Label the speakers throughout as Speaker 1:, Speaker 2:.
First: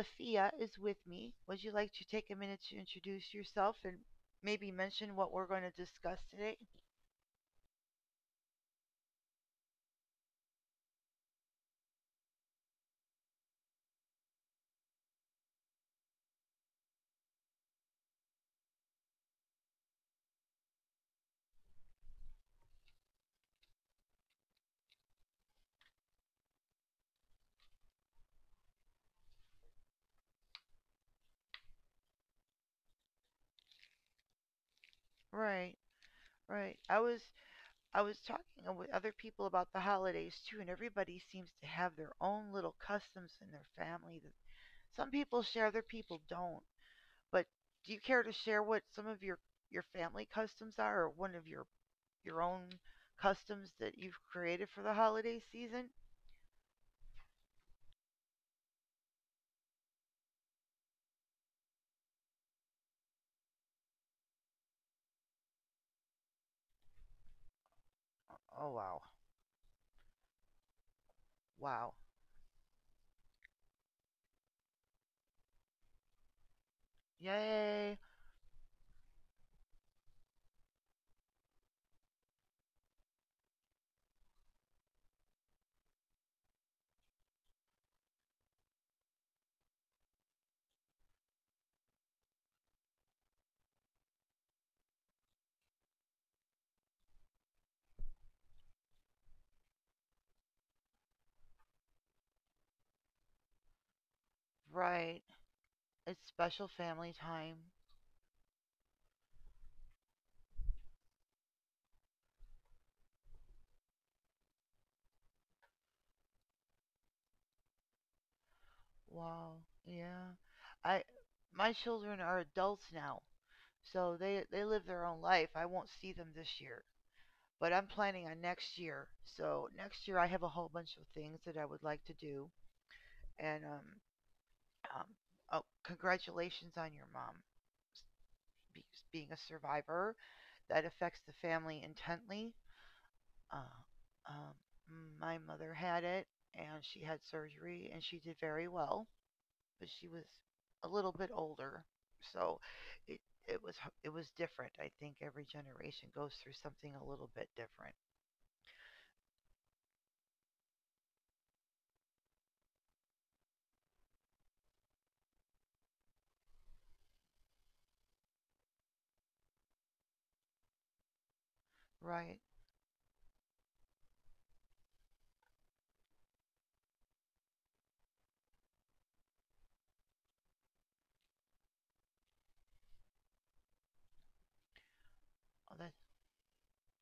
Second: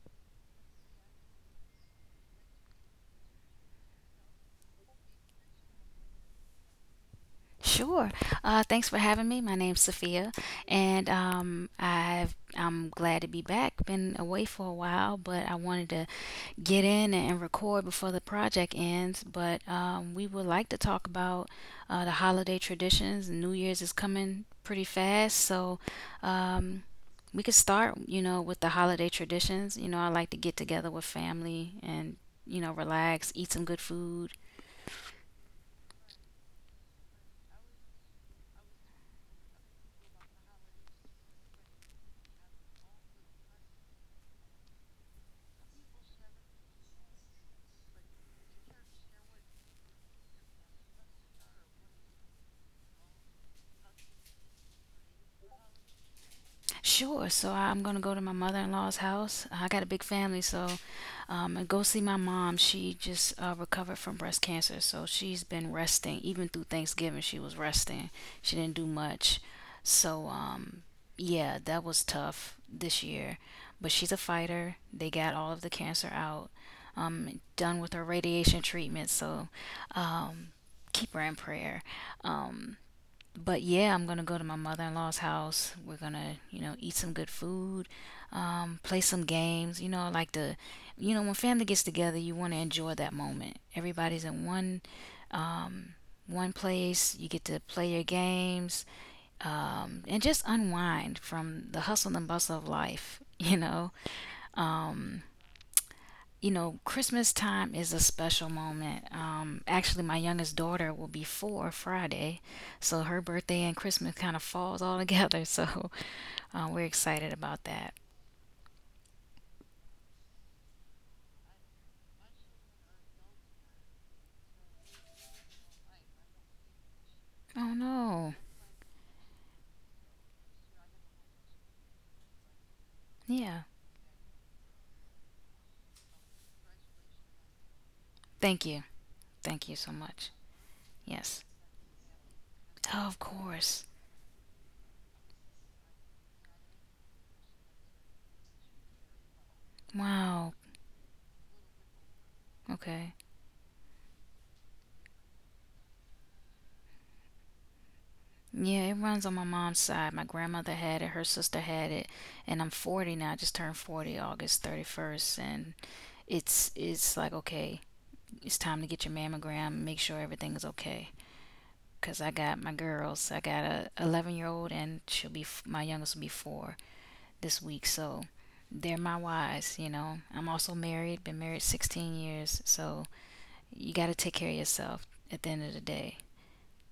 Speaker 1: Sophia is with me. Would you like to take a minute to introduce yourself and maybe mention what we're going to discuss today?
Speaker 2: Sure. Thanks for having me. My name's Sophia, and I'm glad to be back. Been away for a while, but I wanted to get in and record before the project ends. But we would like to talk about the holiday traditions. New Year's is coming pretty fast, so um, we could start with the holiday traditions. I like to get together with family and relax, eat some good food.
Speaker 1: Right, right. I was talking with other people about the holidays too, and everybody seems to have their own little customs in their family that some people share, other people don't. But do you care to share what some of your family customs are, or one of your own customs that you've created for the holiday season?
Speaker 2: Sure. So I'm gonna go to my mother-in-law's house. I got a big family, so and go see my mom. She just recovered from breast cancer, so she's been resting. Even through Thanksgiving, she was resting. She
Speaker 1: Oh,
Speaker 2: didn't do
Speaker 1: wow.
Speaker 2: much. So yeah,
Speaker 1: Wow.
Speaker 2: that was tough this year. But she's a fighter. They got all of the cancer out. Done
Speaker 1: Yay.
Speaker 2: with her radiation treatment. So um, keep her in prayer. Um, but yeah, I'm gonna go to my mother-in-law's house. We're gonna eat some good food, play some games. When family gets together, you want to enjoy that moment. Everybody's in um, one place. You get to play your games, and just unwind from the hustle and bustle of life.
Speaker 1: Right.
Speaker 2: Um,
Speaker 1: It's special family
Speaker 2: Christmas
Speaker 1: time.
Speaker 2: time is a special moment. Actually, my youngest daughter will be four Friday, so her birthday and Christmas kind of falls all together. So we're excited about that.
Speaker 1: Wow. Yeah. I My children are adults now. So they live their own life. I won't see them this year, but
Speaker 2: Oh
Speaker 1: I'm planning on
Speaker 2: no,
Speaker 1: next year. So next year I have a whole bunch of things that I would like to do, and
Speaker 2: yeah.
Speaker 1: um oh, congratulations on your mom,
Speaker 2: Thank you,
Speaker 1: being a
Speaker 2: thank you so
Speaker 1: survivor.
Speaker 2: much.
Speaker 1: That affects the
Speaker 2: Yes,
Speaker 1: family intently.
Speaker 2: oh, of
Speaker 1: Uh,
Speaker 2: course.
Speaker 1: um, my mother had it, and she had surgery and she did very well, but she was
Speaker 2: Wow.
Speaker 1: a little bit older. So it,
Speaker 2: Okay.
Speaker 1: it was it was different. I think every generation goes through something a little bit different,
Speaker 2: Yeah, it runs on my mom's side. My grandmother had it, her sister had it, and I'm 40 now. I just turned 40 August 31st, and it's like okay, it's time to get your mammogram, make sure everything's okay. Because
Speaker 1: right?
Speaker 2: I got my girls, I got a 11-year-old, and she'll be my youngest will be four this week. So they're my wives, you know. I'm also married, been married 16 years. So you got to take care of yourself at the end
Speaker 1: Oh,
Speaker 2: of the day.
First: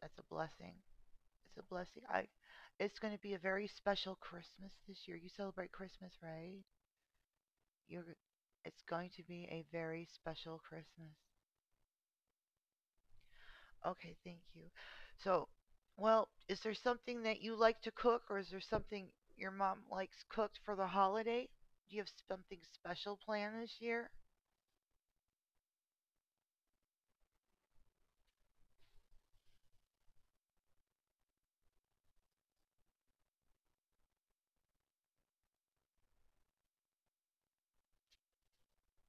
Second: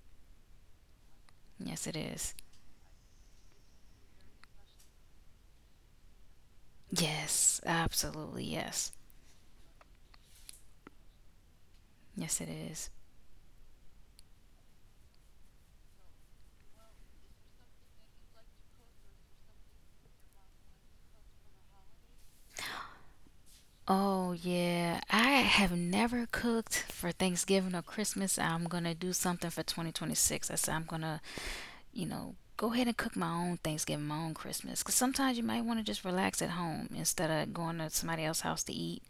Speaker 1: that's a blessing. It's a
Speaker 2: Yes, it
Speaker 1: blessing. I
Speaker 2: is.
Speaker 1: It's going to be a very special Christmas this year. You celebrate Christmas, right?
Speaker 2: Yes,
Speaker 1: You're
Speaker 2: absolutely.
Speaker 1: It's
Speaker 2: Yes.
Speaker 1: going to be a very special Christmas.
Speaker 2: Yes, it is.
Speaker 1: Okay, thank you. So, well, is there something that you like to cook, or is there something your mom likes cooked for the holiday? Do you have something special planned this year?
Speaker 2: Oh, yeah. I have never cooked for Thanksgiving or Christmas. I'm going to do something for 2026. I said I'm going to go ahead and cook my own Thanksgiving, my own Christmas. Because sometimes you might want to just relax at home instead of going to somebody else's house to eat.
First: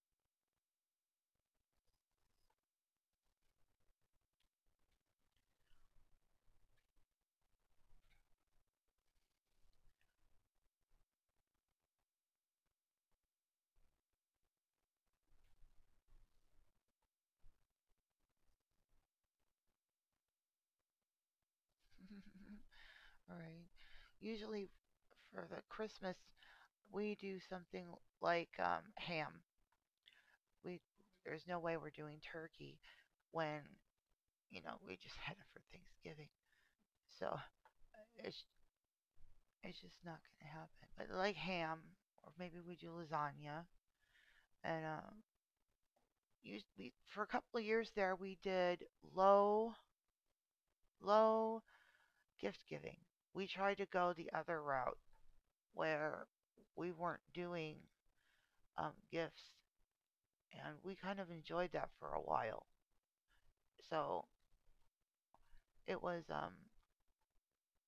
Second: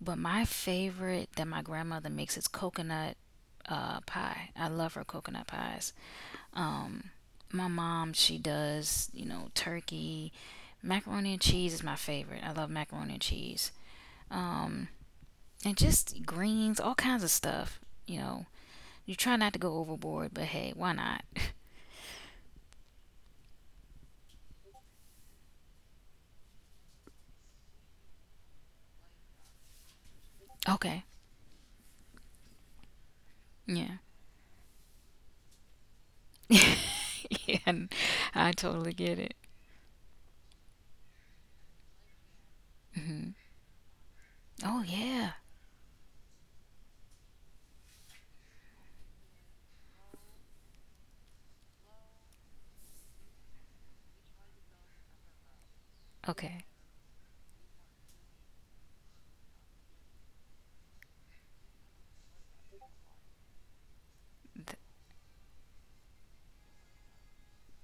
Speaker 2: But my favorite that my grandmother makes is coconut pie. I love her coconut pies. Um, my mom, she does turkey. Macaroni and cheese is my favorite. I love macaroni and cheese. Um, and just greens, all kinds of stuff. You know, you try not to go overboard, but hey, why not?
Speaker 1: All right. Usually for the Christmas, we do something like ham. We
Speaker 2: Okay.
Speaker 1: There's no way we're doing turkey when
Speaker 2: Yeah.
Speaker 1: you know we just had it for Thanksgiving, so
Speaker 2: Yeah,
Speaker 1: it's
Speaker 2: I totally get it.
Speaker 1: it's just not gonna happen. But like ham, or maybe we do
Speaker 2: Hmm.
Speaker 1: lasagna,
Speaker 2: Oh,
Speaker 1: and
Speaker 2: yeah.
Speaker 1: used we for a couple of years there we did low low gift giving. We tried to go the other route where
Speaker 2: Okay.
Speaker 1: we weren't doing gifts, and we kind of enjoyed that for a while. So
Speaker 2: Th-
Speaker 1: it was um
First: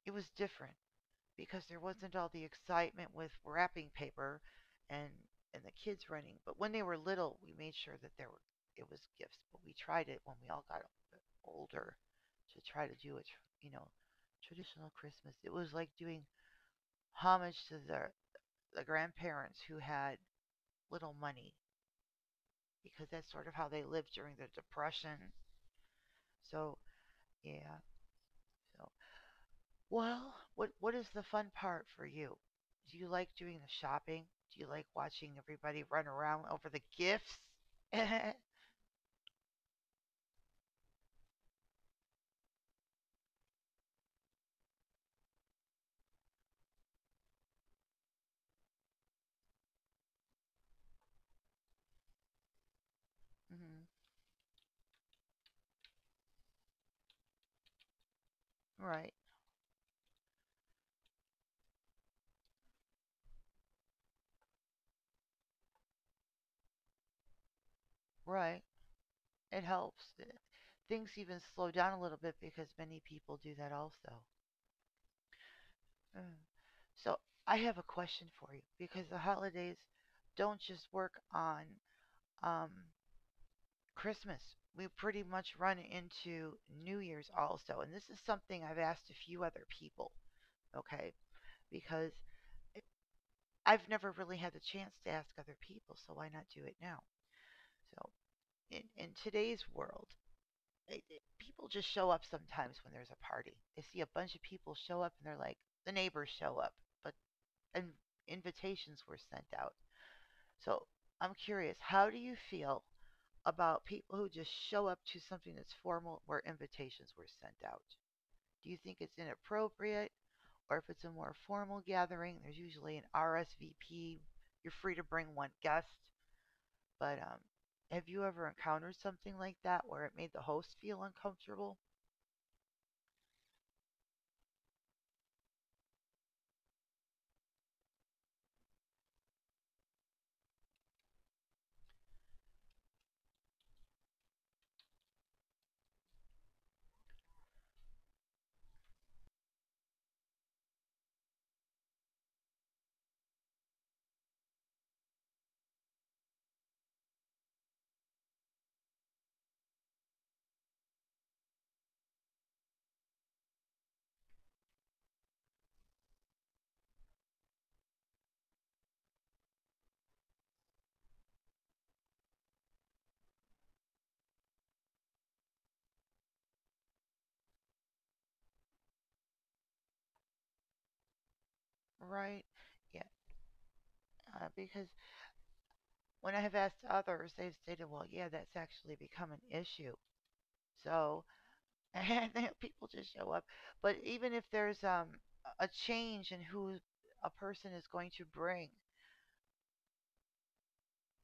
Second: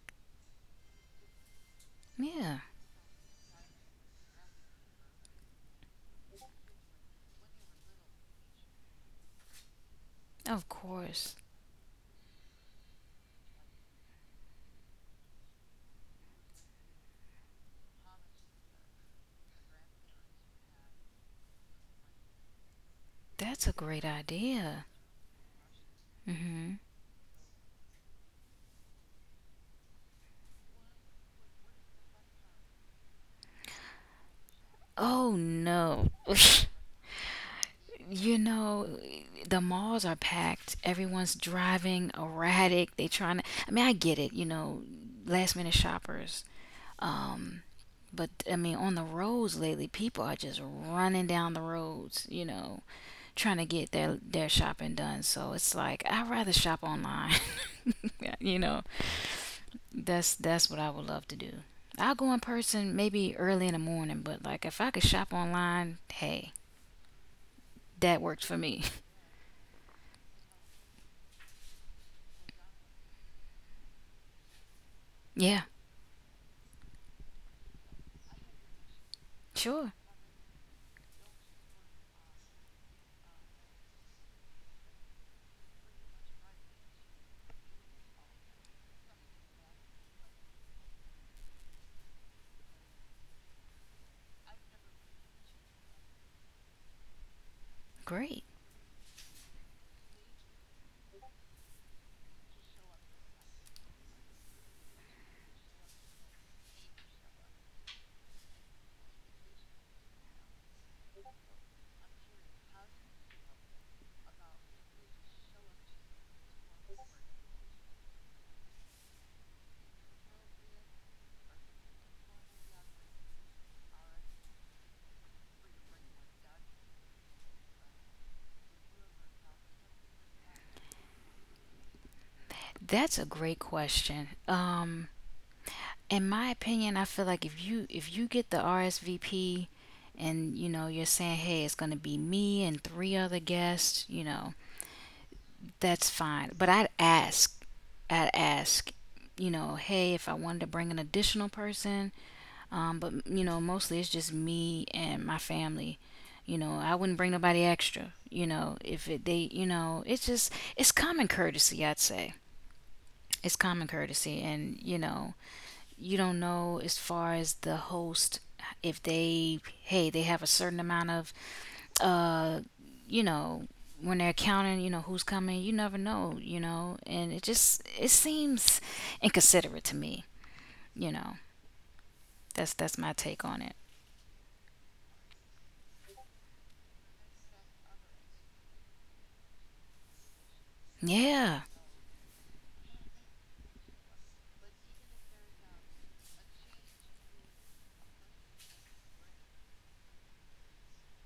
Speaker 1: it was different, because there wasn't all the
Speaker 2: yeah,
Speaker 1: excitement with wrapping paper and the kids running. But when they were little, we made sure that there were it was gifts. But we tried it when we all
Speaker 2: of
Speaker 1: got
Speaker 2: course.
Speaker 1: older to try to do it, you know, traditional Christmas. It was like doing homage to the grandparents who had little money because that's sort of how
Speaker 2: That's a
Speaker 1: they
Speaker 2: great
Speaker 1: lived during the
Speaker 2: idea.
Speaker 1: depression. So, yeah. So, well, what is the fun part for you? Do you like doing the shopping? Do you like watching
Speaker 2: Oh,
Speaker 1: everybody run
Speaker 2: no.
Speaker 1: around over the gifts?
Speaker 2: you know, the malls are packed. Everyone's driving erratic. They trying to, I mean, I get it last minute shoppers. Um, but I mean, on the roads lately, people are just running down the roads trying to
Speaker 1: Hmm.
Speaker 2: get their shopping done. So it's like I'd rather shop online. you know,
Speaker 1: Right,
Speaker 2: that's what I would love to do. I'll go in person maybe early in the morning, but like if I could shop online, hey, that works for
Speaker 1: right.
Speaker 2: me.
Speaker 1: It helps. Things even slow down a little bit because many people do that also.
Speaker 2: Yeah,
Speaker 1: Mm. So I have a question for you because the holidays
Speaker 2: sure.
Speaker 1: don't just work on um, Christmas. We pretty much run into New Year's also, and this is something I've asked a few other people. Okay, because it, I've never really had the chance to ask other people, so why not do it now? So
Speaker 2: Great.
Speaker 1: in today's world, people just show up sometimes when there's a party. They see a bunch of people show up and they're like, the neighbors show up, but and invitations were sent out. So I'm curious, how do you feel about people who just show up to something that's formal where invitations were sent out? Do you think it's inappropriate? Or if it's a more formal gathering, there's usually an RSVP. You're free to bring one guest, but have you ever encountered something like that where it made the host feel uncomfortable?
Speaker 2: That's a great question. In my opinion, I feel like if you get the RSVP and you know you're saying, "Hey, it's going to be me and three other guests," that's fine. But I'd ask, "Hey, if I wanted to bring an additional person. But you know, mostly it's just me and my family. I wouldn't bring nobody extra. You know, if it, they, you know, it's just it's common courtesy, I'd say. It's common courtesy, and you don't know as far as the host if they, hey, they have a certain amount of, uh, you know, when they're counting who's coming. You never know and it just it seems inconsiderate to me. You know,
Speaker 1: Right?
Speaker 2: that's
Speaker 1: Yeah,
Speaker 2: my take on it.
Speaker 1: because when I have asked others, they've stated, well, yeah, that's actually become an issue. So,
Speaker 2: Yeah,
Speaker 1: and people just show up. But even if there's a change in who a person is going to bring,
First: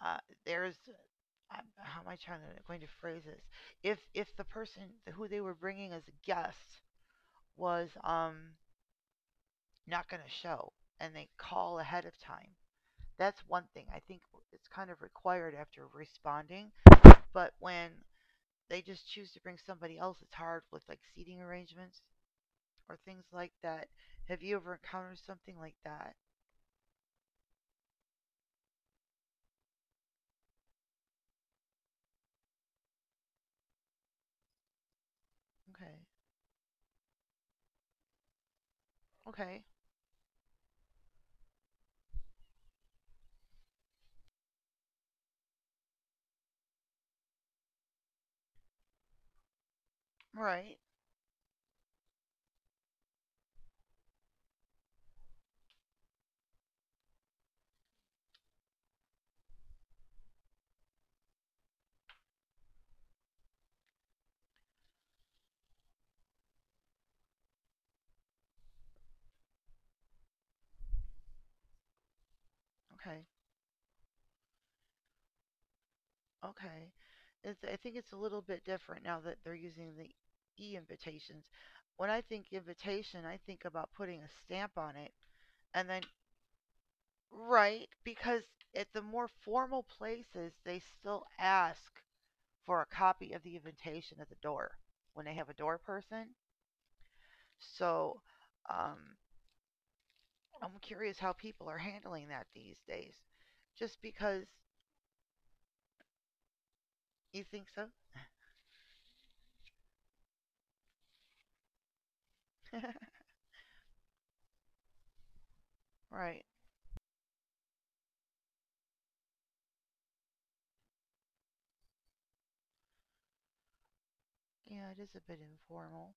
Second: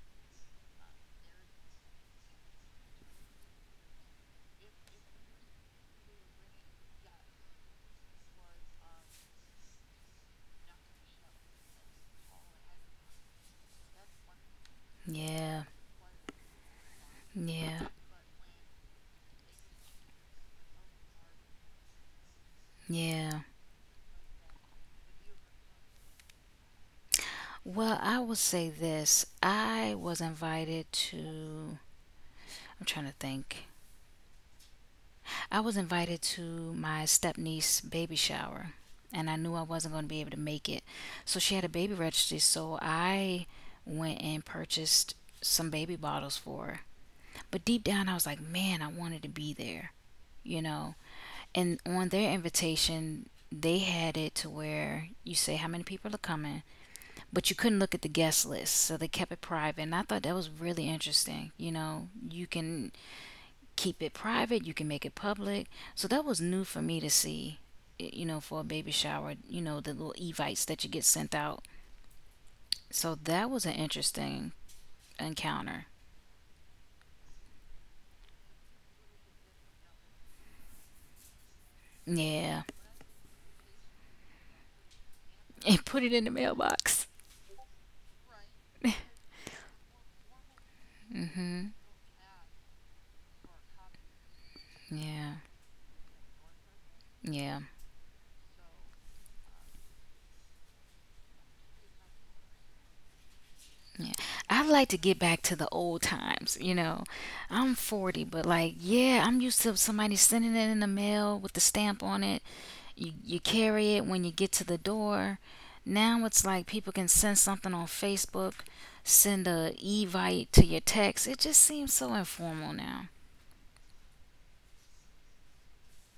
Speaker 1: uh, there's how am I trying to going to phrase this? If the person who they were bringing as a guest was not going to show and they call ahead of time, that's one thing. I think it's kind of required
Speaker 2: yeah.
Speaker 1: after responding. But
Speaker 2: Yeah,
Speaker 1: when they just choose to bring somebody else, it's hard with like seating arrangements or things
Speaker 2: yeah.
Speaker 1: like that. Have you ever encountered something like that?
Speaker 2: Well, I will say this. I was invited to, I'm trying to think. I was
Speaker 1: Okay.
Speaker 2: invited to my stepniece baby shower, and I knew I
Speaker 1: Okay.
Speaker 2: wasn't going to be able to make it. So she had a baby registry, so I went and purchased some baby bottles for her. But deep down, I was like, man, I wanted to be there,
Speaker 1: All
Speaker 2: you
Speaker 1: right.
Speaker 2: know? And on their invitation, they had it to where you say how many people are coming, but you couldn't look at the guest list, so they kept it private. And I thought that was really interesting. You can keep it private, you can make it public. So that was new for me to see, for a baby shower, the little evites that you get sent out. So
Speaker 1: Okay.
Speaker 2: that was an interesting encounter.
Speaker 1: Okay. It's, I think it's a little bit different now that they're using the e invitations. When I think
Speaker 2: Yeah.
Speaker 1: invitation, I think about putting a stamp on it.
Speaker 2: And
Speaker 1: And
Speaker 2: put
Speaker 1: then,
Speaker 2: it in the mailbox.
Speaker 1: right, because at the more formal places, they still
Speaker 2: Hmm.
Speaker 1: ask for a copy of the invitation at the door when
Speaker 2: Yeah.
Speaker 1: they have a door person.
Speaker 2: Yeah.
Speaker 1: So um, I'm curious how people are handling that these days. Just
Speaker 2: Yeah.
Speaker 1: because
Speaker 2: I'd like to get back to the old times.
Speaker 1: you
Speaker 2: I'm
Speaker 1: think so?
Speaker 2: 40, but like, yeah, I'm used to somebody sending it in the mail with the stamp on it. You carry it when you get to the door. Now it's
Speaker 1: Right.
Speaker 2: like people can send something on Facebook, send a evite to your text. It just seems so informal now.
Speaker 1: Yeah, it is a bit informal.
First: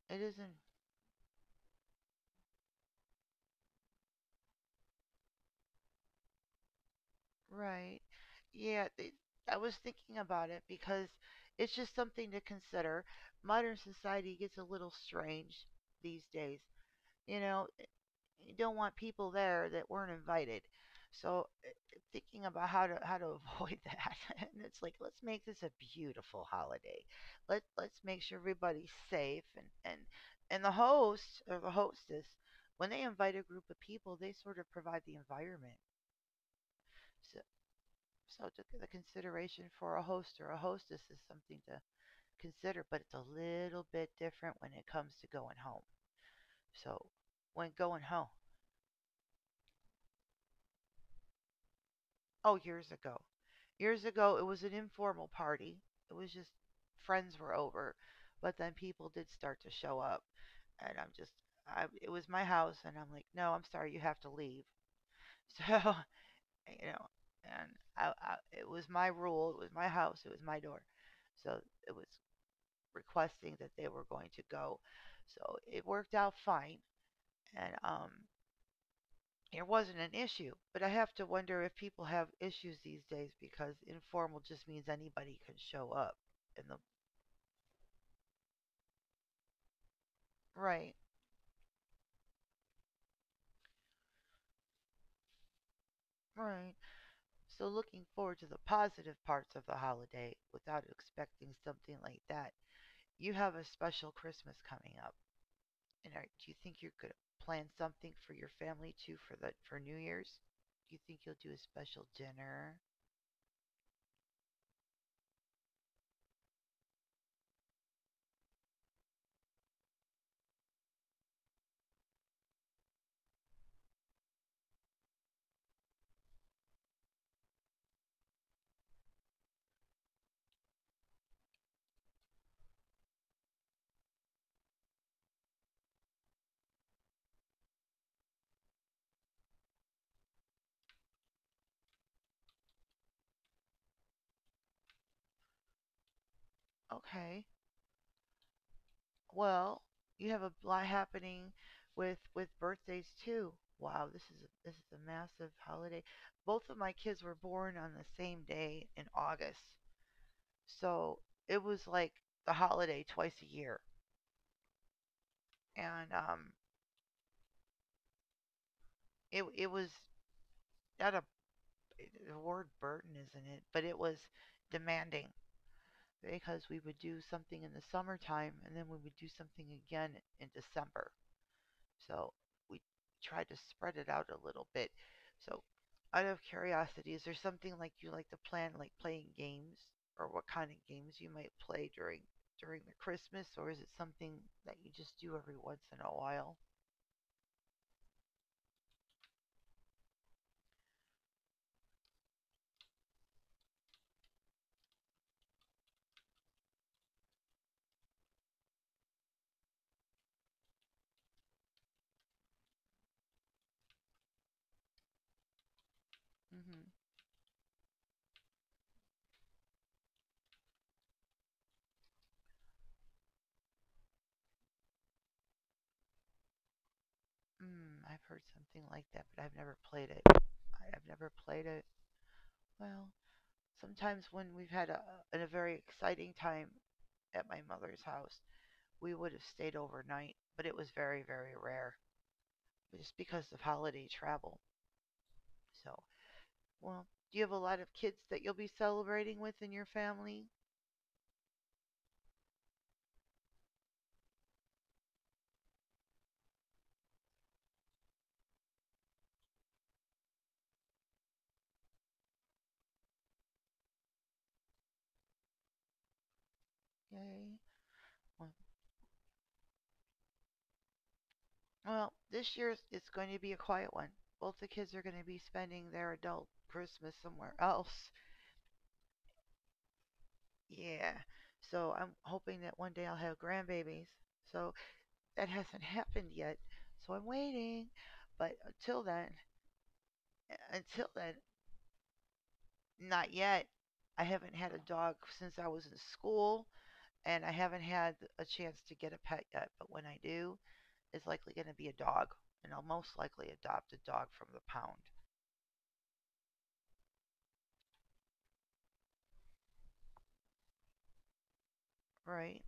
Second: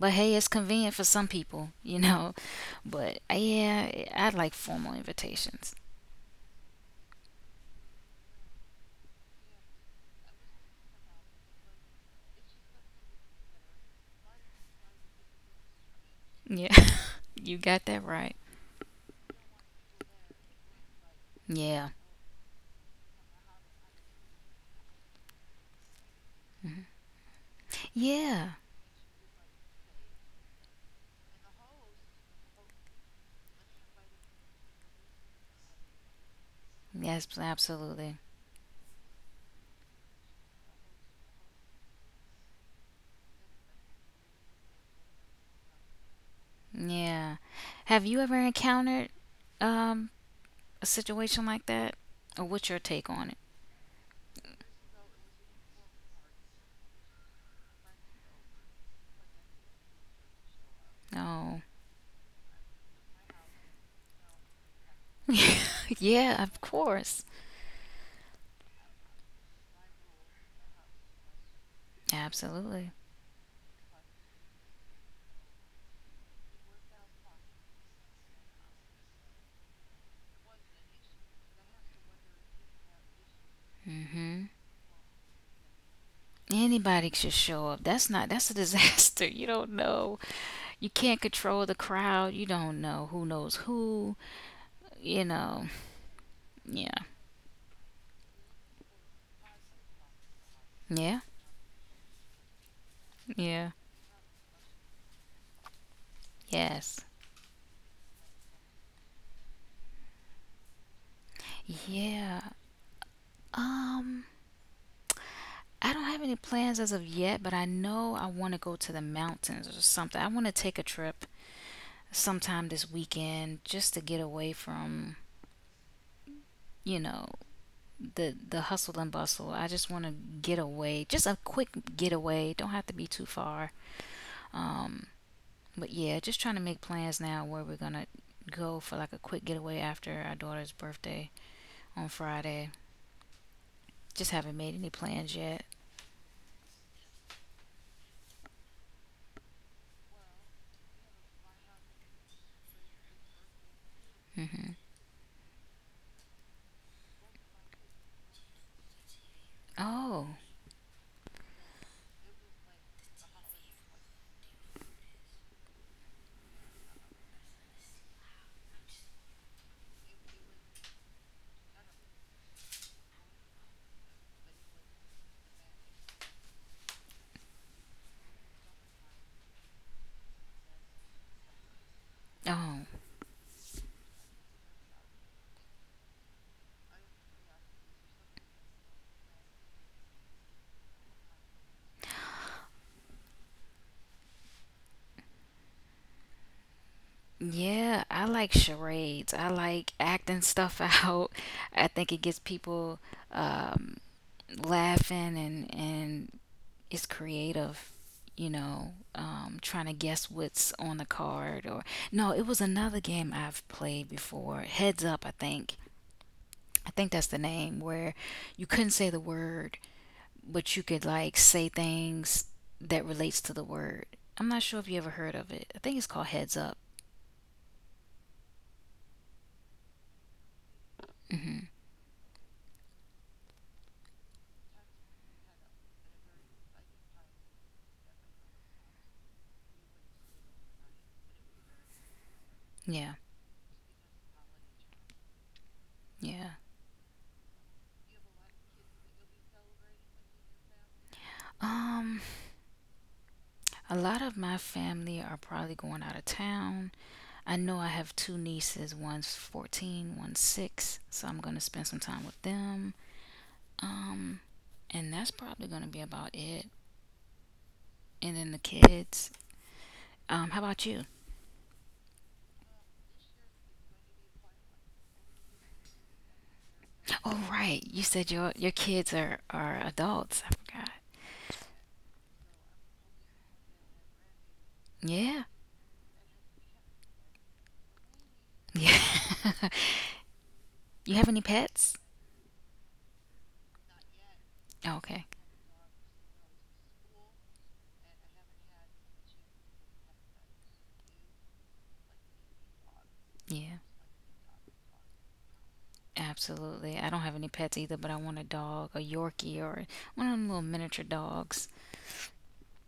Speaker 2: But
Speaker 1: It
Speaker 2: hey, it's
Speaker 1: isn't.
Speaker 2: convenient for some people, you know. But yeah, I like formal invitations.
Speaker 1: Right. Yeah, it, I was thinking about it because it's just something to consider. Modern society gets a little strange these
Speaker 2: Yeah.
Speaker 1: days. You
Speaker 2: You
Speaker 1: know,
Speaker 2: got that right.
Speaker 1: you don't want people there that weren't invited. So,
Speaker 2: Yeah.
Speaker 1: thinking about how to avoid that, and it's like let's make this a beautiful
Speaker 2: Mhm.
Speaker 1: holiday. Let's make
Speaker 2: Yeah.
Speaker 1: sure everybody's safe and and the host or the hostess, when they invite a group of people, they sort of provide the environment.
Speaker 2: Yes,
Speaker 1: So,
Speaker 2: absolutely.
Speaker 1: the consideration for a host or a hostess is something to consider, but it's a little bit different when it comes to going home. So
Speaker 2: Yeah.
Speaker 1: when
Speaker 2: Have
Speaker 1: going
Speaker 2: you ever
Speaker 1: home,
Speaker 2: encountered um a situation like that? Or what's
Speaker 1: oh,
Speaker 2: your
Speaker 1: years
Speaker 2: take on
Speaker 1: ago,
Speaker 2: it?
Speaker 1: it was an informal party. It was just friends were over, but then people did start to show up, and
Speaker 2: Oh.
Speaker 1: I, it was my house, and I'm like, no, I'm sorry, you have to leave. So
Speaker 2: Yeah, of
Speaker 1: you know,
Speaker 2: course.
Speaker 1: and it was my rule. It was my house. It was my door. So it was
Speaker 2: Absolutely.
Speaker 1: requesting that they were going to go. So it worked out fine. And it wasn't an issue. But I have to wonder if people have issues these days because
Speaker 2: Mhm.
Speaker 1: informal just means anybody can show up. In the
Speaker 2: Anybody should show up. That's not, that's a disaster. You don't know. You
Speaker 1: Right,
Speaker 2: can't control the crowd. You don't know who knows who. You know.
Speaker 1: right.
Speaker 2: Yeah.
Speaker 1: So looking forward to the positive parts of the holiday without
Speaker 2: Yeah.
Speaker 1: expecting something like that. You have a
Speaker 2: Yeah.
Speaker 1: special Christmas coming up, and do you think you're
Speaker 2: Yes.
Speaker 1: gonna plan something for your family too for the for New Year's? Do you think you'll do a special
Speaker 2: Yeah.
Speaker 1: dinner?
Speaker 2: Um I don't have any plans as of yet, but I know I want to go to the mountains or something. I want to take a trip sometime this weekend just to get away from, you know, the hustle and bustle. I just want to get away, just a quick getaway. Don't have to be too far. Um, but yeah, just trying to make plans now where we're gonna go for like a quick getaway after our daughter's birthday on Friday. Just haven't made any plans yet.
Speaker 1: Okay. Well, you have a lot happening with birthdays too. Wow,
Speaker 2: Hmm.
Speaker 1: this is a massive holiday. Both of my kids were born on the same day in August,
Speaker 2: Oh,
Speaker 1: so it was like the holiday twice a year, and it it was not a, the word burden isn't it, but it was demanding because we would do something in the summertime and then we would do something again in December. So
Speaker 2: oh.
Speaker 1: we tried to spread it out a little bit. So, out of curiosity, is there something like you like to plan, like playing games, or what kind of games you might play during the Christmas, or is it something that you just do every once in a while?
Speaker 2: Yeah, I like charades. I like acting stuff out. I think it gets people um, laughing and it's creative, trying to guess what's on the card or no, it was another game I've played before. Heads Up, I think. I
Speaker 1: Mm-hmm.
Speaker 2: think that's the name where you couldn't say the word, but you could like say things that relates to the word. I'm not sure if you ever heard of it. I think it's called Heads Up.
Speaker 1: Mm, I've heard something like that, but I've never played have never
Speaker 2: Hmm.
Speaker 1: played it. Well, sometimes when we've had a very exciting time at my mother's house, we would have stayed overnight, but it was very, very rare,
Speaker 2: Yeah.
Speaker 1: just because of holiday travel. So,
Speaker 2: Yeah.
Speaker 1: well, do you have a lot of kids that you'll be celebrating with in your family?
Speaker 2: Um, a lot of my family are probably going out of town. I know I have two nieces, one's 14, one's 6, so I'm going to spend some time with them. Um, and that's probably going to be about it.
Speaker 1: Yay.
Speaker 2: And then the
Speaker 1: Well,
Speaker 2: kids. How about you?
Speaker 1: well, this year it's going to be a quiet one. Both the kids are going to be spending their adult Christmas
Speaker 2: Oh,
Speaker 1: somewhere
Speaker 2: right. You
Speaker 1: else.
Speaker 2: said your kids are adults. I forgot.
Speaker 1: Yeah. So I'm hoping that one day I'll have grandbabies. So
Speaker 2: Yeah.
Speaker 1: that hasn't happened yet. So I'm waiting. But
Speaker 2: Yeah.
Speaker 1: until then,
Speaker 2: You
Speaker 1: until
Speaker 2: have any
Speaker 1: then,
Speaker 2: pets?
Speaker 1: not yet. I haven't had a
Speaker 2: Okay.
Speaker 1: dog since I was in school, and I haven't had a chance to get a pet yet, but when I do, it's likely going to be a dog, and I'll most likely
Speaker 2: Yeah.
Speaker 1: adopt a dog from the pound,
Speaker 2: Absolutely. I don't have any pets either, but I want a dog, a Yorkie, or one of them little miniature dogs.
Speaker 1: right?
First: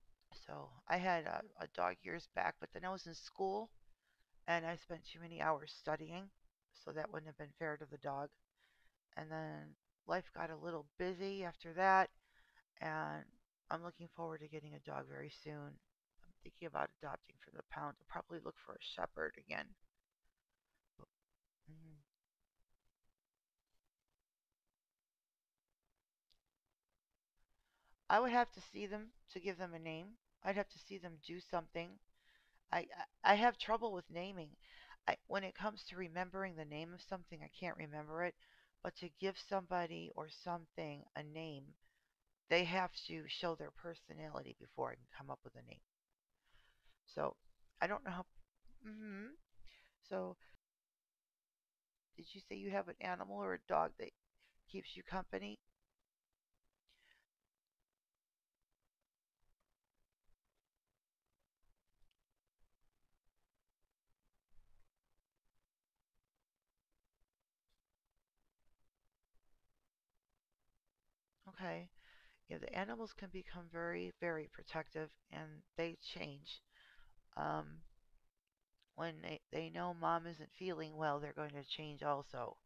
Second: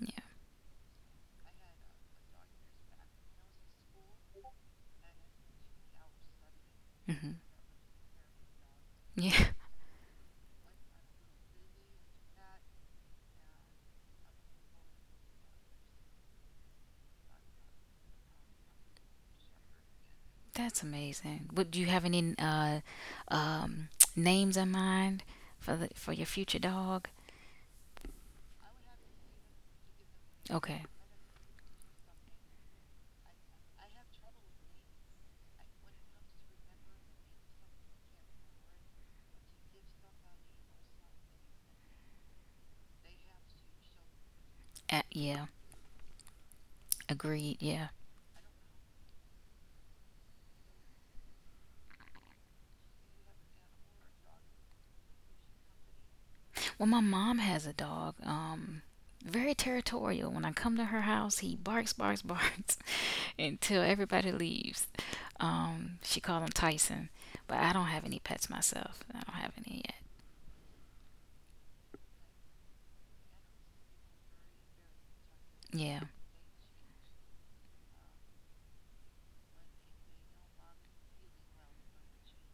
Speaker 2: Yeah.
Speaker 1: So I had a dog years back, but then I was in school and I spent too many hours studying, so that wouldn't have
Speaker 2: Mhm.
Speaker 1: been fair to the dog. And
Speaker 2: Yeah,
Speaker 1: then life got a little busy after that, and I'm looking forward to getting a dog very soon. I'm thinking about adopting from the pound. I'll probably look for a shepherd again.
Speaker 2: that's amazing. Would Do you
Speaker 1: Mhm.
Speaker 2: have any um, names in mind for your future dog?
Speaker 1: I would have to see them to give them a name. I'd have to
Speaker 2: Okay.
Speaker 1: see them do something. I I have trouble with naming. I, when it comes to remembering the name of something, I can't remember it. But to give somebody or something a name, they have to show their personality before I can come up with a
Speaker 2: Yeah.
Speaker 1: name. So
Speaker 2: Agreed.
Speaker 1: I don't
Speaker 2: Yeah.
Speaker 1: know how. Hmm. So did you say you have an animal or a dog that keeps you company?
Speaker 2: Well, my mom has a dog. Very territorial. When I come to her house, he barks, barks, barks until everybody leaves. She called him Tyson, but I don't have any pets myself. I don't have any yet.
Speaker 1: Okay. Yeah, the animals can become very, very protective and they
Speaker 2: Yeah.
Speaker 1: change. Um, when they know mom isn't feeling well, they're going to change also.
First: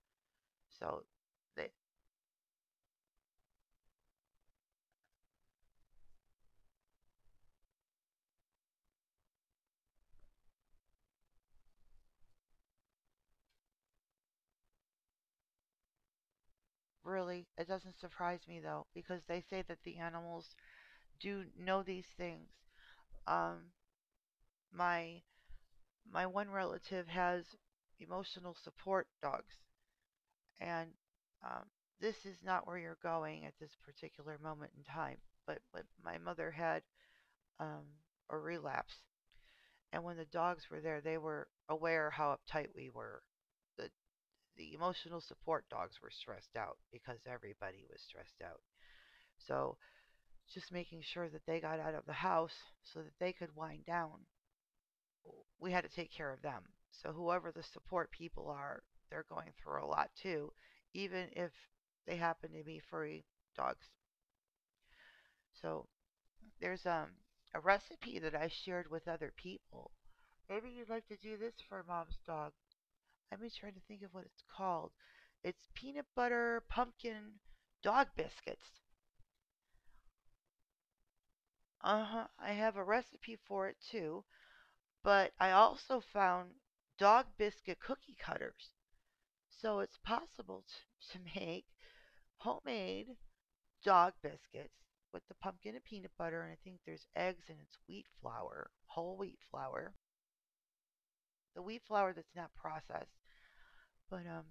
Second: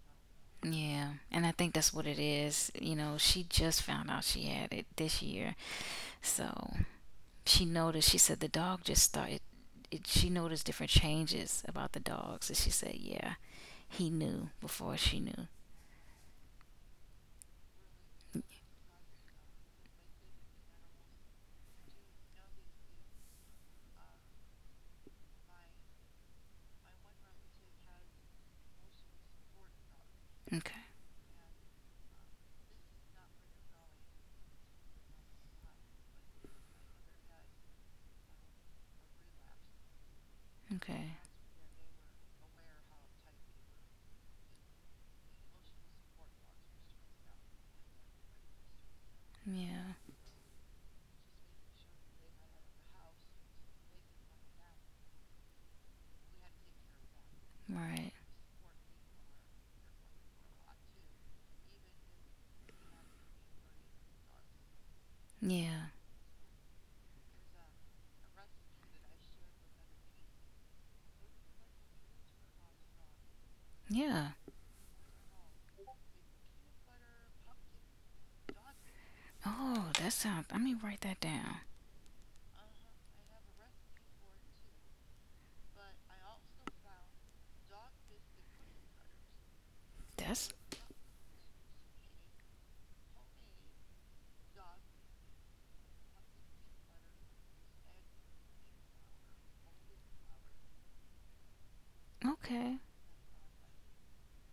Speaker 1: So,
Speaker 2: Yeah, and I
Speaker 1: they,
Speaker 2: think that's what it is. She just found out she had it this year, so she noticed, she said the dog just started, she noticed different changes about the dogs. And she said, yeah, he knew before she knew.
Speaker 1: really, it doesn't surprise me though, because they say that the animals do know these things. Um, my one relative has emotional support dogs,
Speaker 2: Okay.
Speaker 1: and um, this is not where you're going at this particular moment in time. But my mother had um, a relapse, and when the dogs were
Speaker 2: Okay.
Speaker 1: there, they were aware how uptight we were. The the emotional support dogs were stressed out because everybody was stressed out. So
Speaker 2: Yeah.
Speaker 1: just making sure that they got out of the house so that they could wind down, we had to take care of them. So whoever the
Speaker 2: Right.
Speaker 1: support people are, they're going through a lot too, even if they happen to be furry dogs.
Speaker 2: Yeah.
Speaker 1: So there's a recipe that I shared with other people. Maybe you'd like to do this for mom's dog. Let me try to think of
Speaker 2: Yeah.
Speaker 1: what it's called. It's peanut butter pumpkin dog biscuits.
Speaker 2: Oh, that sounds, let me write that down.
Speaker 1: Uh huh. I have a recipe for it too, but I also found dog biscuit cookie cutters. So it's
Speaker 2: That's
Speaker 1: possible to make homemade dog biscuits with the pumpkin and peanut butter, and I think there's eggs and it's wheat flour, whole wheat flour, the wheat flour that's not
Speaker 2: okay.
Speaker 1: processed. But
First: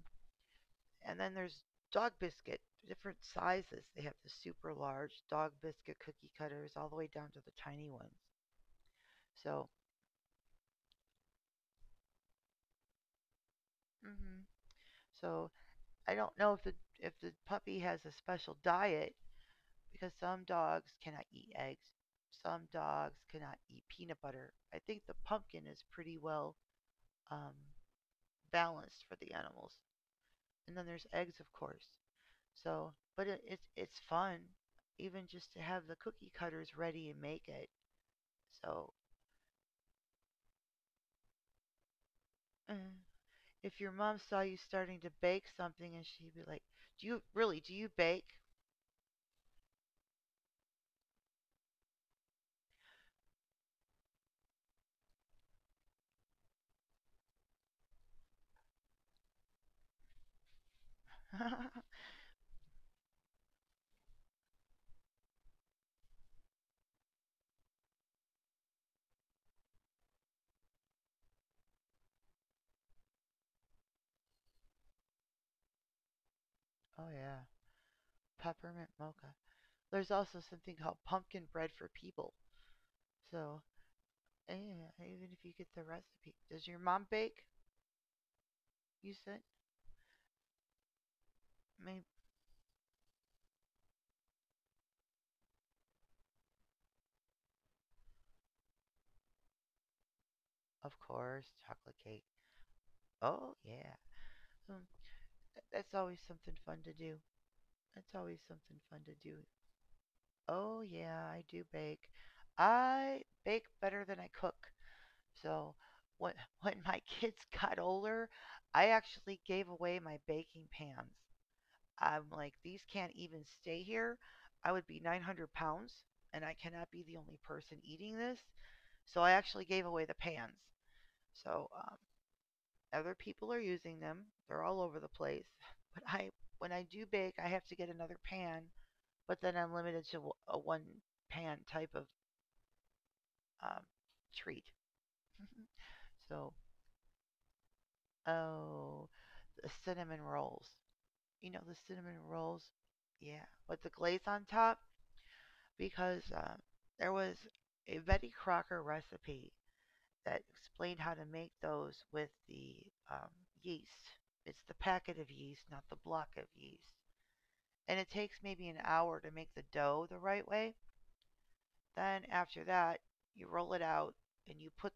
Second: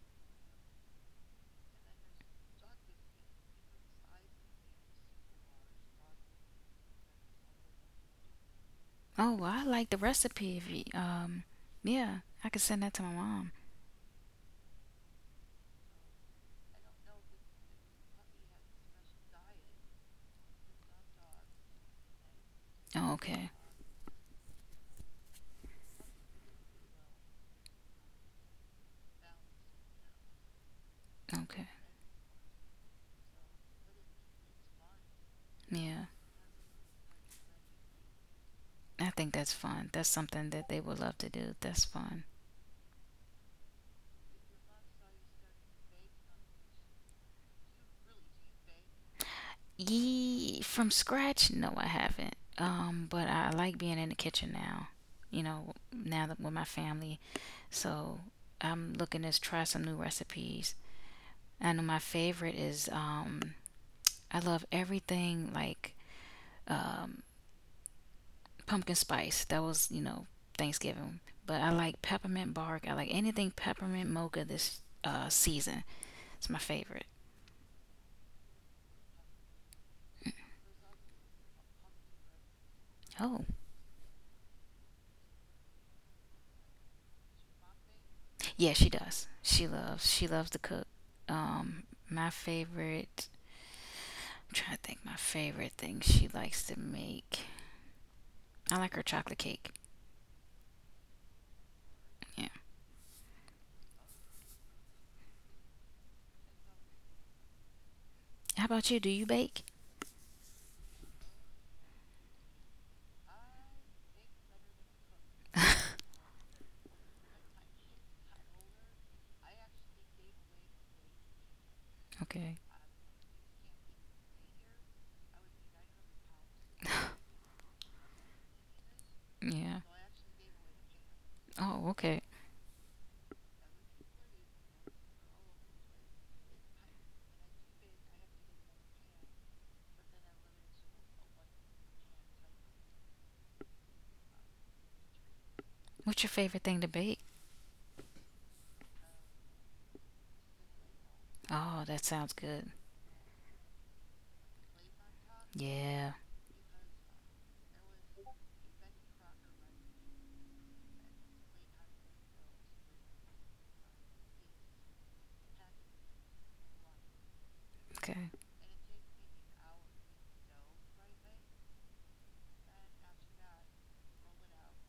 Speaker 1: and then there's dog biscuit, different sizes. They have the super large dog biscuit cookie cutters all the way down to the tiny ones.
Speaker 2: Oh, well, I
Speaker 1: So,
Speaker 2: like the recipe if you, yeah, I could send that to my mom.
Speaker 1: mm-hmm. So I don't know if the puppy has a special diet because some dogs cannot eat eggs, some
Speaker 2: Oh,
Speaker 1: dogs
Speaker 2: okay.
Speaker 1: cannot eat peanut butter. I think the pumpkin is pretty well um, balanced for the animals, and then there's eggs, of
Speaker 2: Okay.
Speaker 1: course. So, but it's fun, even just to have the
Speaker 2: Yeah.
Speaker 1: cookie cutters ready and make it. So
Speaker 2: I think that's fun. That's something that they would love to do. That's fun.
Speaker 1: Uh, if your mom saw you starting to bake something and she'd be like, "Do you really? Do you bake?"
Speaker 2: Ye From scratch? No, I haven't. But I like being in the kitchen now. Now that with my family, so I'm looking to try some new recipes.
Speaker 1: Oh
Speaker 2: I know my favorite is I love everything like um, pumpkin spice. That was Thanksgiving, but I like peppermint bark. I like anything peppermint mocha this season. It's my favorite.
Speaker 1: yeah, peppermint mocha. There's also something called pumpkin bread for people. So
Speaker 2: Oh
Speaker 1: yeah, even if you get the recipe, does your mom bake?
Speaker 2: yeah, she
Speaker 1: You said,
Speaker 2: does. She loves. She loves to cook. Um,
Speaker 1: maybe
Speaker 2: my favorite I'm trying to think my favorite thing she likes to make. I like her chocolate cake.
Speaker 1: of course, chocolate cake.
Speaker 2: Yeah.
Speaker 1: Oh yeah, um, that's always something fun to do. That's always something
Speaker 2: How
Speaker 1: fun
Speaker 2: about
Speaker 1: to
Speaker 2: you? Do
Speaker 1: do.
Speaker 2: you bake?
Speaker 1: Oh yeah, I do bake. I bake better than I cook. So when when my kids got older, I actually gave away my baking pans. I'm like,
Speaker 2: Okay.
Speaker 1: these can't even stay here. I would be 900 pounds, and I cannot be the only person eating this. So I actually gave
Speaker 2: Yeah.
Speaker 1: away the pans. So
Speaker 2: Oh, okay.
Speaker 1: other people are using them. They're all over the place. But I, when I do bake, I have to get another pan. But then I'm limited to a one pan type of um, treat.
Speaker 2: What's your
Speaker 1: So
Speaker 2: favorite thing to bake?
Speaker 1: oh, the cinnamon rolls. You know the
Speaker 2: Oh, that
Speaker 1: cinnamon
Speaker 2: sounds
Speaker 1: rolls?
Speaker 2: good.
Speaker 1: Yeah, with the glaze on top
Speaker 2: Yeah.
Speaker 1: because there was a Betty Crocker recipe that explained how to make those with the um, yeast. It's the packet of yeast, not the block of yeast. And it
Speaker 2: Okay.
Speaker 1: takes maybe an hour to make the dough the right way. Then after that, you roll it out and you put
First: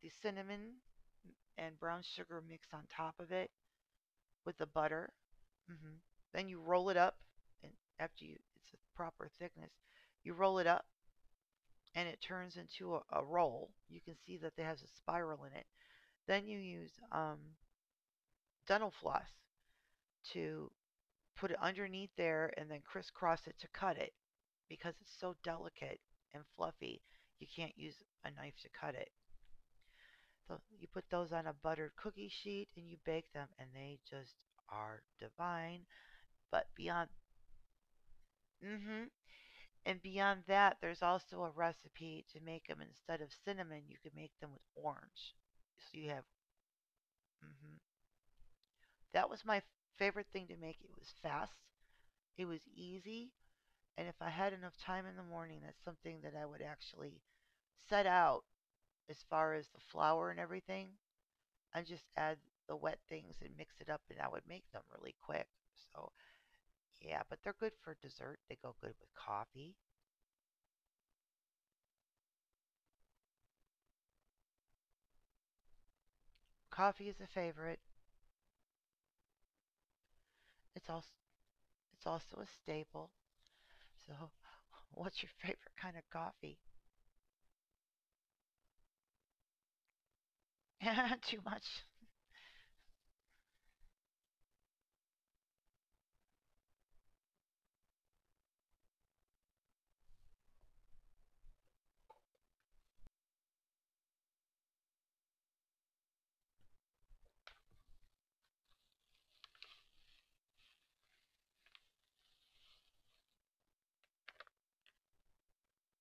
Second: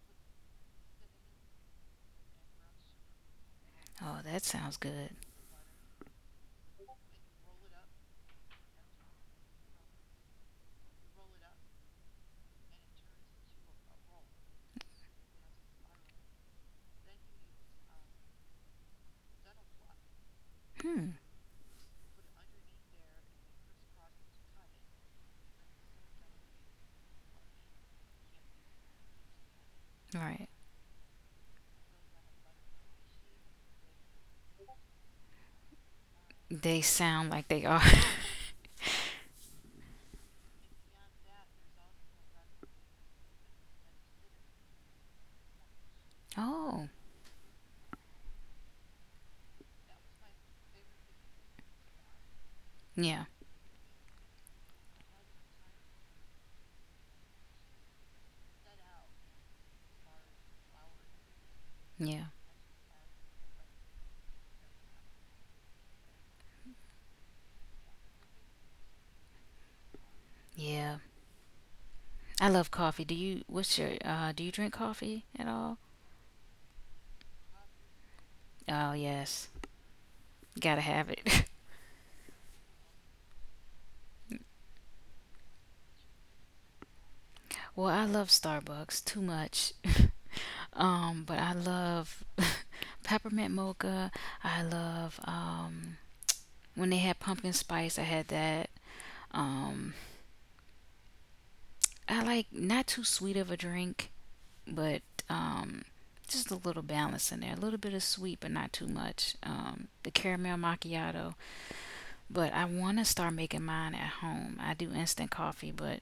Speaker 1: the cinnamon and brown sugar mix on top of it
Speaker 2: Oh, that
Speaker 1: with the
Speaker 2: sounds good.
Speaker 1: butter. Hmm. Then you roll it up, and after you, it's the proper thickness, you roll it up, and it turns into a roll. You can see that it has a spiral in it. Then you use dental floss to
Speaker 2: Hmm.
Speaker 1: put it underneath there, and then crisscross it to cut it, because it's so delicate and fluffy. You can't use a knife to cut it.
Speaker 2: Right.
Speaker 1: So you put those on a buttered cookie sheet and you bake them, and they just are divine. But
Speaker 2: They
Speaker 1: beyond,
Speaker 2: sound like they are.
Speaker 1: mm-hmm, and beyond that, there's also a recipe to make them instead of cinnamon, you can make them with orange. So you have,
Speaker 2: Oh.
Speaker 1: hmm, that was my favorite thing to make. It was fast, it was
Speaker 2: Yeah.
Speaker 1: easy, and if I had enough time in the morning, that's something that I would actually set out as far as the flour and everything. I just
Speaker 2: Yeah.
Speaker 1: add the wet things and mix it up, and I would make them really quick. So, yeah, but they're good for dessert. They go good with coffee.
Speaker 2: Yeah. I love coffee. Do you what's your do you drink coffee at all?
Speaker 1: Coffee is a favorite.
Speaker 2: Oh, yes. Gotta
Speaker 1: It's
Speaker 2: have
Speaker 1: also
Speaker 2: it.
Speaker 1: it's also a staple. So, what's your favorite kind of coffee?
Speaker 2: Well, I love Starbucks too much. But
Speaker 1: Too
Speaker 2: I
Speaker 1: much.
Speaker 2: love peppermint mocha. I love when they had pumpkin spice, I had that. Um, I like not too sweet of a drink, but um just a little balance in there. A little bit of sweet, but not too much. The caramel macchiato, but I want to start making mine at home. I do instant coffee, but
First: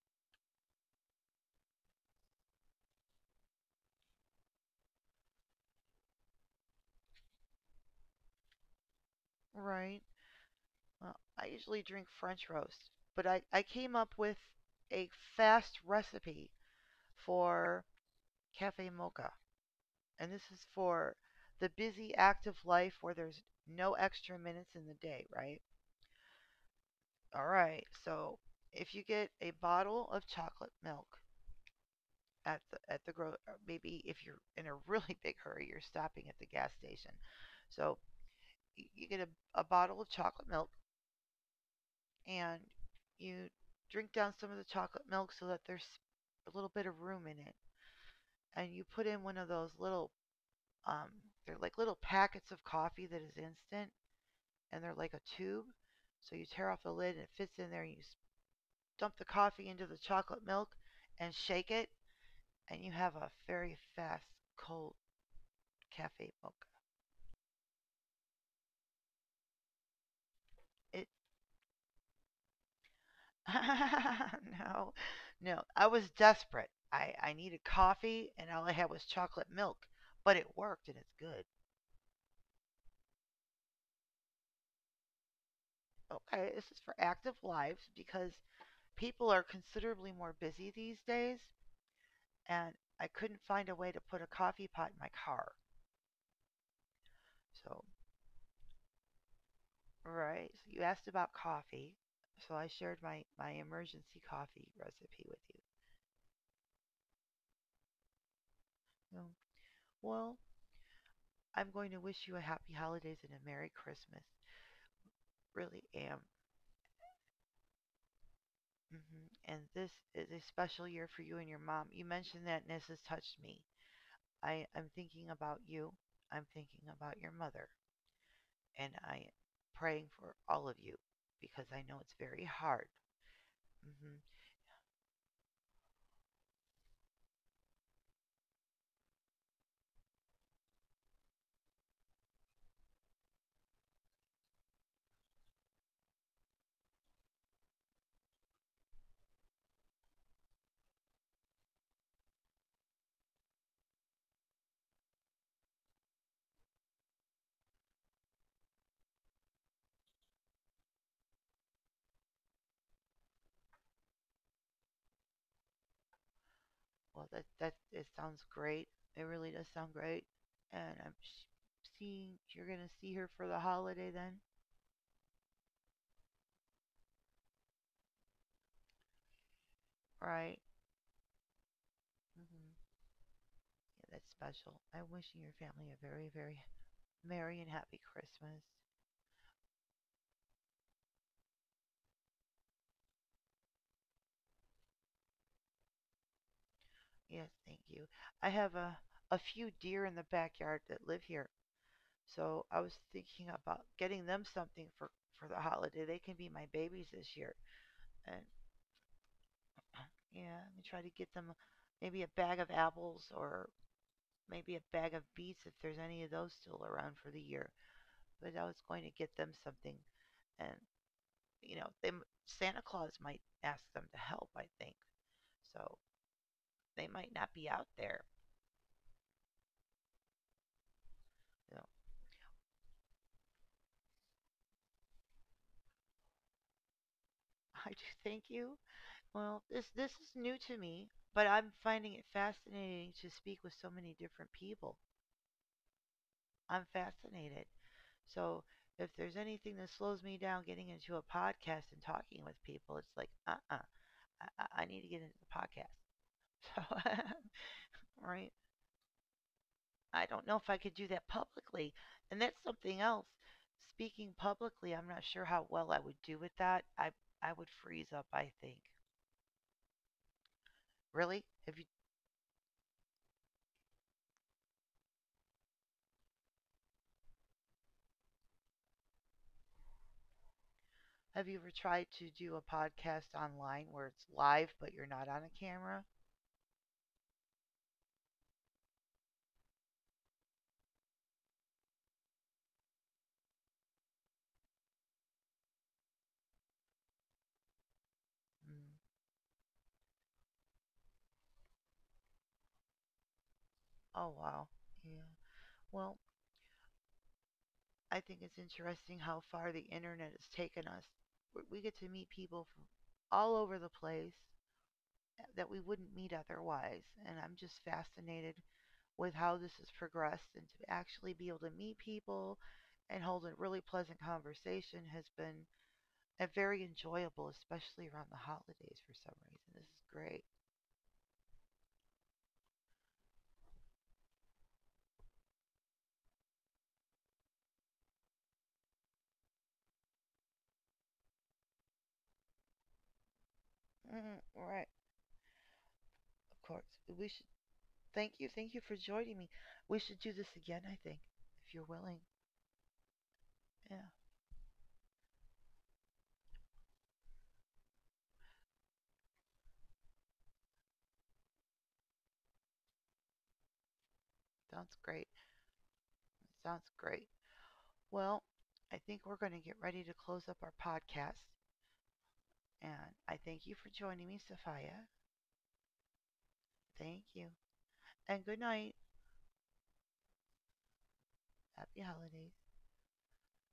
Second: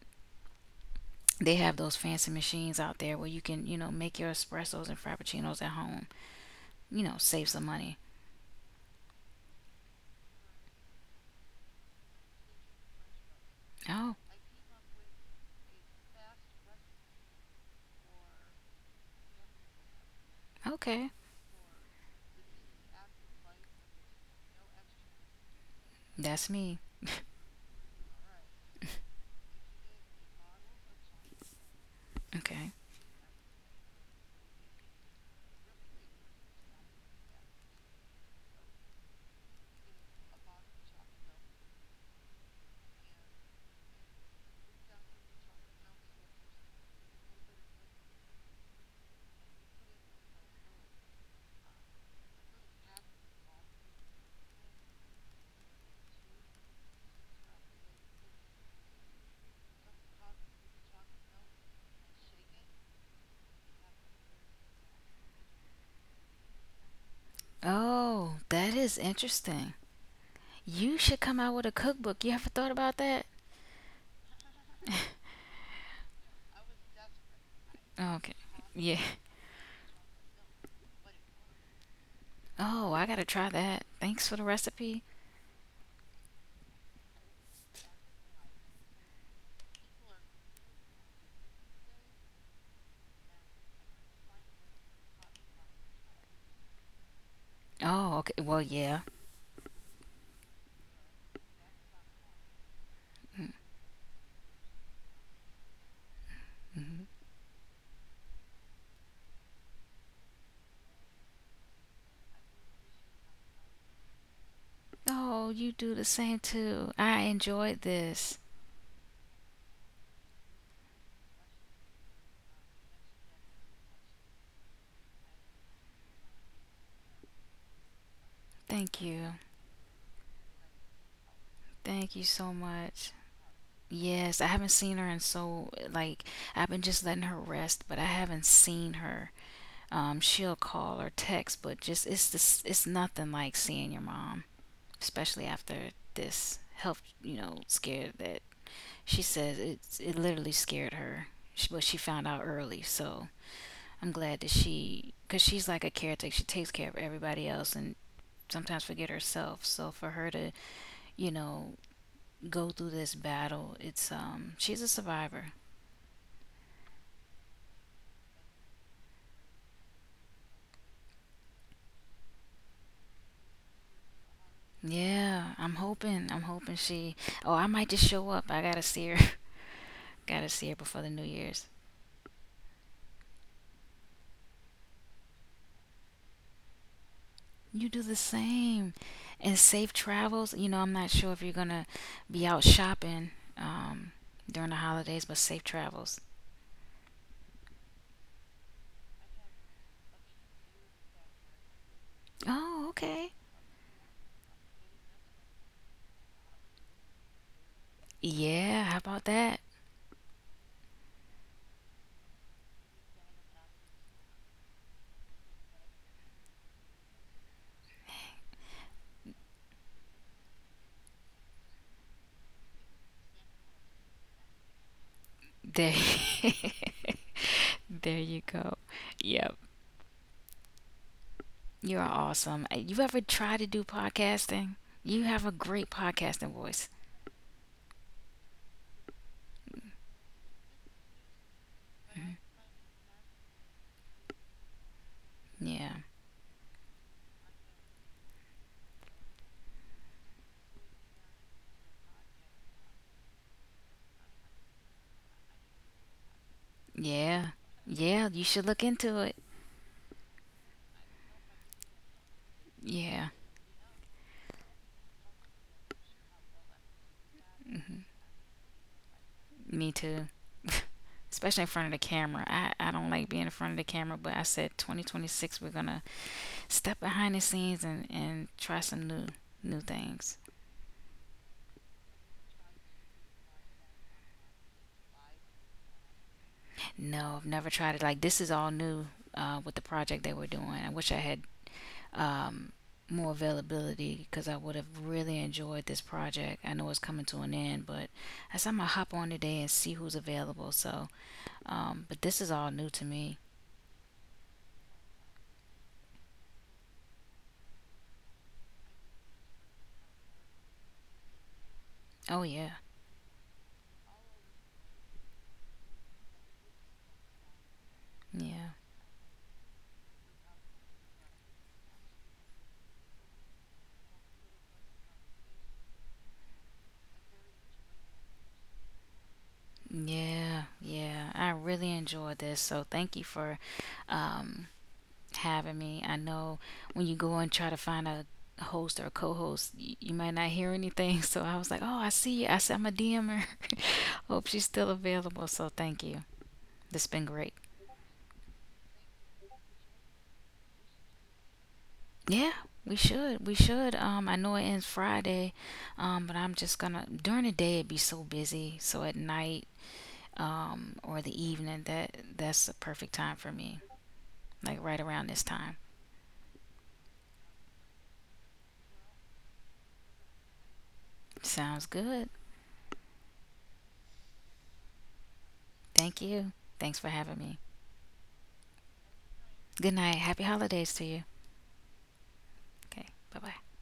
Speaker 2: they have those fancy machines out there where you can, you know, make your espressos and frappuccinos at home. You know, save some money.
Speaker 1: Right. Well, I usually drink French roast, but I came
Speaker 2: Oh,
Speaker 1: up with a fast recipe for cafe mocha. And this is
Speaker 2: okay.
Speaker 1: for the busy, active life where there's no extra minutes in the day, right?
Speaker 2: That's me.
Speaker 1: All right. So, if you get a bottle of chocolate milk at
Speaker 2: Okay.
Speaker 1: the gro- maybe if you're in a really big hurry, you're stopping at the gas station. So, you get a bottle of chocolate milk and you drink down some of the chocolate milk so that there's a little bit of room in it. And you put in one of those little, um, they're like little packets of coffee that is instant and they're like a tube. So you tear off the lid and it fits in there and you dump the coffee into the chocolate milk and shake it and you have a very fast cold cafe mocha.
Speaker 2: Oh, that is interesting. You
Speaker 1: It
Speaker 2: should come out with a cookbook. You ever thought about that?
Speaker 1: no, no. I was desperate. I needed coffee,
Speaker 2: Okay.
Speaker 1: and all I had
Speaker 2: Yeah.
Speaker 1: was chocolate milk. But it worked, and it's good.
Speaker 2: Oh, I gotta try that. Thanks for the recipe.
Speaker 1: Okay, this is for active lives because people are considerably more busy these days, and I couldn't find a way to put a coffee pot in my car. So,
Speaker 2: Oh, okay. Well, yeah.
Speaker 1: right. So you asked about coffee, so I shared my emergency coffee recipe with you.
Speaker 2: Mm-hmm.
Speaker 1: So, well, I'm going to wish you a happy holidays and a merry Christmas.
Speaker 2: Oh, you
Speaker 1: Really
Speaker 2: do the
Speaker 1: am.
Speaker 2: same too. I enjoyed this.
Speaker 1: Mhm. And this is a special year for you and your mom. You mentioned that, and this has touched me. I'm thinking about you. I'm thinking about your mother. And
Speaker 2: Thank
Speaker 1: I am
Speaker 2: you.
Speaker 1: praying for all of you because I know it's
Speaker 2: Thank you
Speaker 1: very
Speaker 2: so
Speaker 1: hard.
Speaker 2: much.
Speaker 1: Hmm.
Speaker 2: Yes, I haven't seen her in so. I've been just letting her rest, but I haven't seen her. She'll call or text, but just it's this it's nothing like seeing your mom, especially after this health, you know, scared that she says it literally scared her. But she found out early, so I'm glad that because she's like a caretaker. She takes care of everybody else and sometimes forget herself. So for her to, you know, go through this battle, it's she's a survivor.
Speaker 1: Well, that it sounds great. It really does sound great. And I'm seeing you're going to see her for the holiday then,
Speaker 2: Yeah, I'm hoping. I'm hoping she. Oh, I might just show up. I gotta see her. Gotta
Speaker 1: right?
Speaker 2: see her before the New Year's.
Speaker 1: Hmm. Yeah, that's special. I wish you your family a very, very merry and
Speaker 2: You
Speaker 1: happy
Speaker 2: do the
Speaker 1: Christmas.
Speaker 2: same. And safe travels. You know, I'm not sure if you're going to be out shopping um, during the holidays, but safe travels.
Speaker 1: Yes, thank you. I have a few deer in the backyard that live here, so I
Speaker 2: Oh,
Speaker 1: was
Speaker 2: okay.
Speaker 1: thinking about getting them something for the holiday. They can be my babies this year, and
Speaker 2: Yeah, how about that?
Speaker 1: yeah, let me try to get them maybe a bag of apples or maybe a bag of beets if there's any of those still around for the year. But I was going to get them something, and you know, Santa Claus might ask them to help. I think so.
Speaker 2: There,
Speaker 1: They might not be out there.
Speaker 2: there you go. Yep.
Speaker 1: You know,
Speaker 2: You are awesome. You ever try to do podcasting? You have a great podcasting voice.
Speaker 1: I do thank you. Well, this is new to me, but I'm finding it fascinating to speak with so many different people.
Speaker 2: Yeah.
Speaker 1: I'm fascinated. So if there's anything that slows me down getting into a podcast and talking with people, it's like, uh-uh, I, I need to get into the podcast. So,
Speaker 2: Yeah. Yeah,
Speaker 1: right?
Speaker 2: you should look into it.
Speaker 1: I don't know if I could do that publicly, and that's something else.
Speaker 2: Yeah.
Speaker 1: Speaking publicly, I'm not sure how well I would do with that. I would
Speaker 2: Mm-hmm.
Speaker 1: freeze up, I think.
Speaker 2: Me too.
Speaker 1: Really?
Speaker 2: Especially in front of the camera. I don't like being in front of the camera, but I said 2026 we're gonna step behind the scenes and, try some new things.
Speaker 1: Have you ever tried to do a podcast online where it's live but you're not on a camera?
Speaker 2: No, I've never tried it. Like this is all new with the project they were doing. I wish I had um, more availability because I would have really enjoyed this project. I know it's coming to an end, but I said I'm gonna
Speaker 1: Mm.
Speaker 2: hop on today and see who's available. So, but this is all new to me.
Speaker 1: Oh, wow. Yeah. Well, I think it's interesting how far the internet has taken us. We get to meet
Speaker 2: Oh yeah,
Speaker 1: people from all over the place that we wouldn't meet otherwise. And I'm just fascinated
Speaker 2: yeah.
Speaker 1: with how this has progressed and to actually be able to meet people and hold a really pleasant conversation has been very enjoyable, especially around the holidays for some reason. This is great.
Speaker 2: Yeah, yeah. I really enjoyed this. So thank you for um, having me. I know when you go and try to find a host or a co-host, you might not hear anything. So I was like, oh, I see you. I said, I'm a DM her. Hope
Speaker 1: Mm,
Speaker 2: she's still
Speaker 1: right.
Speaker 2: available. So thank you.
Speaker 1: Of course.
Speaker 2: This has been
Speaker 1: We should
Speaker 2: great.
Speaker 1: thank you. Thank you for joining me. We should do this again, I think, if you're willing.
Speaker 2: Yeah, we should. We should.
Speaker 1: Yeah,
Speaker 2: I know it ends Friday, but I'm just gonna during the day it'd be so busy. So at night, or the evening, that's the perfect time for me. Like
Speaker 1: sounds
Speaker 2: right around
Speaker 1: great.
Speaker 2: this time.
Speaker 1: Sounds great. Well, I think we're going to get ready to close up our podcast.
Speaker 2: Sounds good.
Speaker 1: And I thank you for joining me, Sophia.
Speaker 2: Thank you. Thanks for
Speaker 1: Thank
Speaker 2: having
Speaker 1: you.
Speaker 2: me.
Speaker 1: And good night.
Speaker 2: Good night. Happy holidays to you.
Speaker 1: Happy holidays.
Speaker 2: Okay. Bye bye.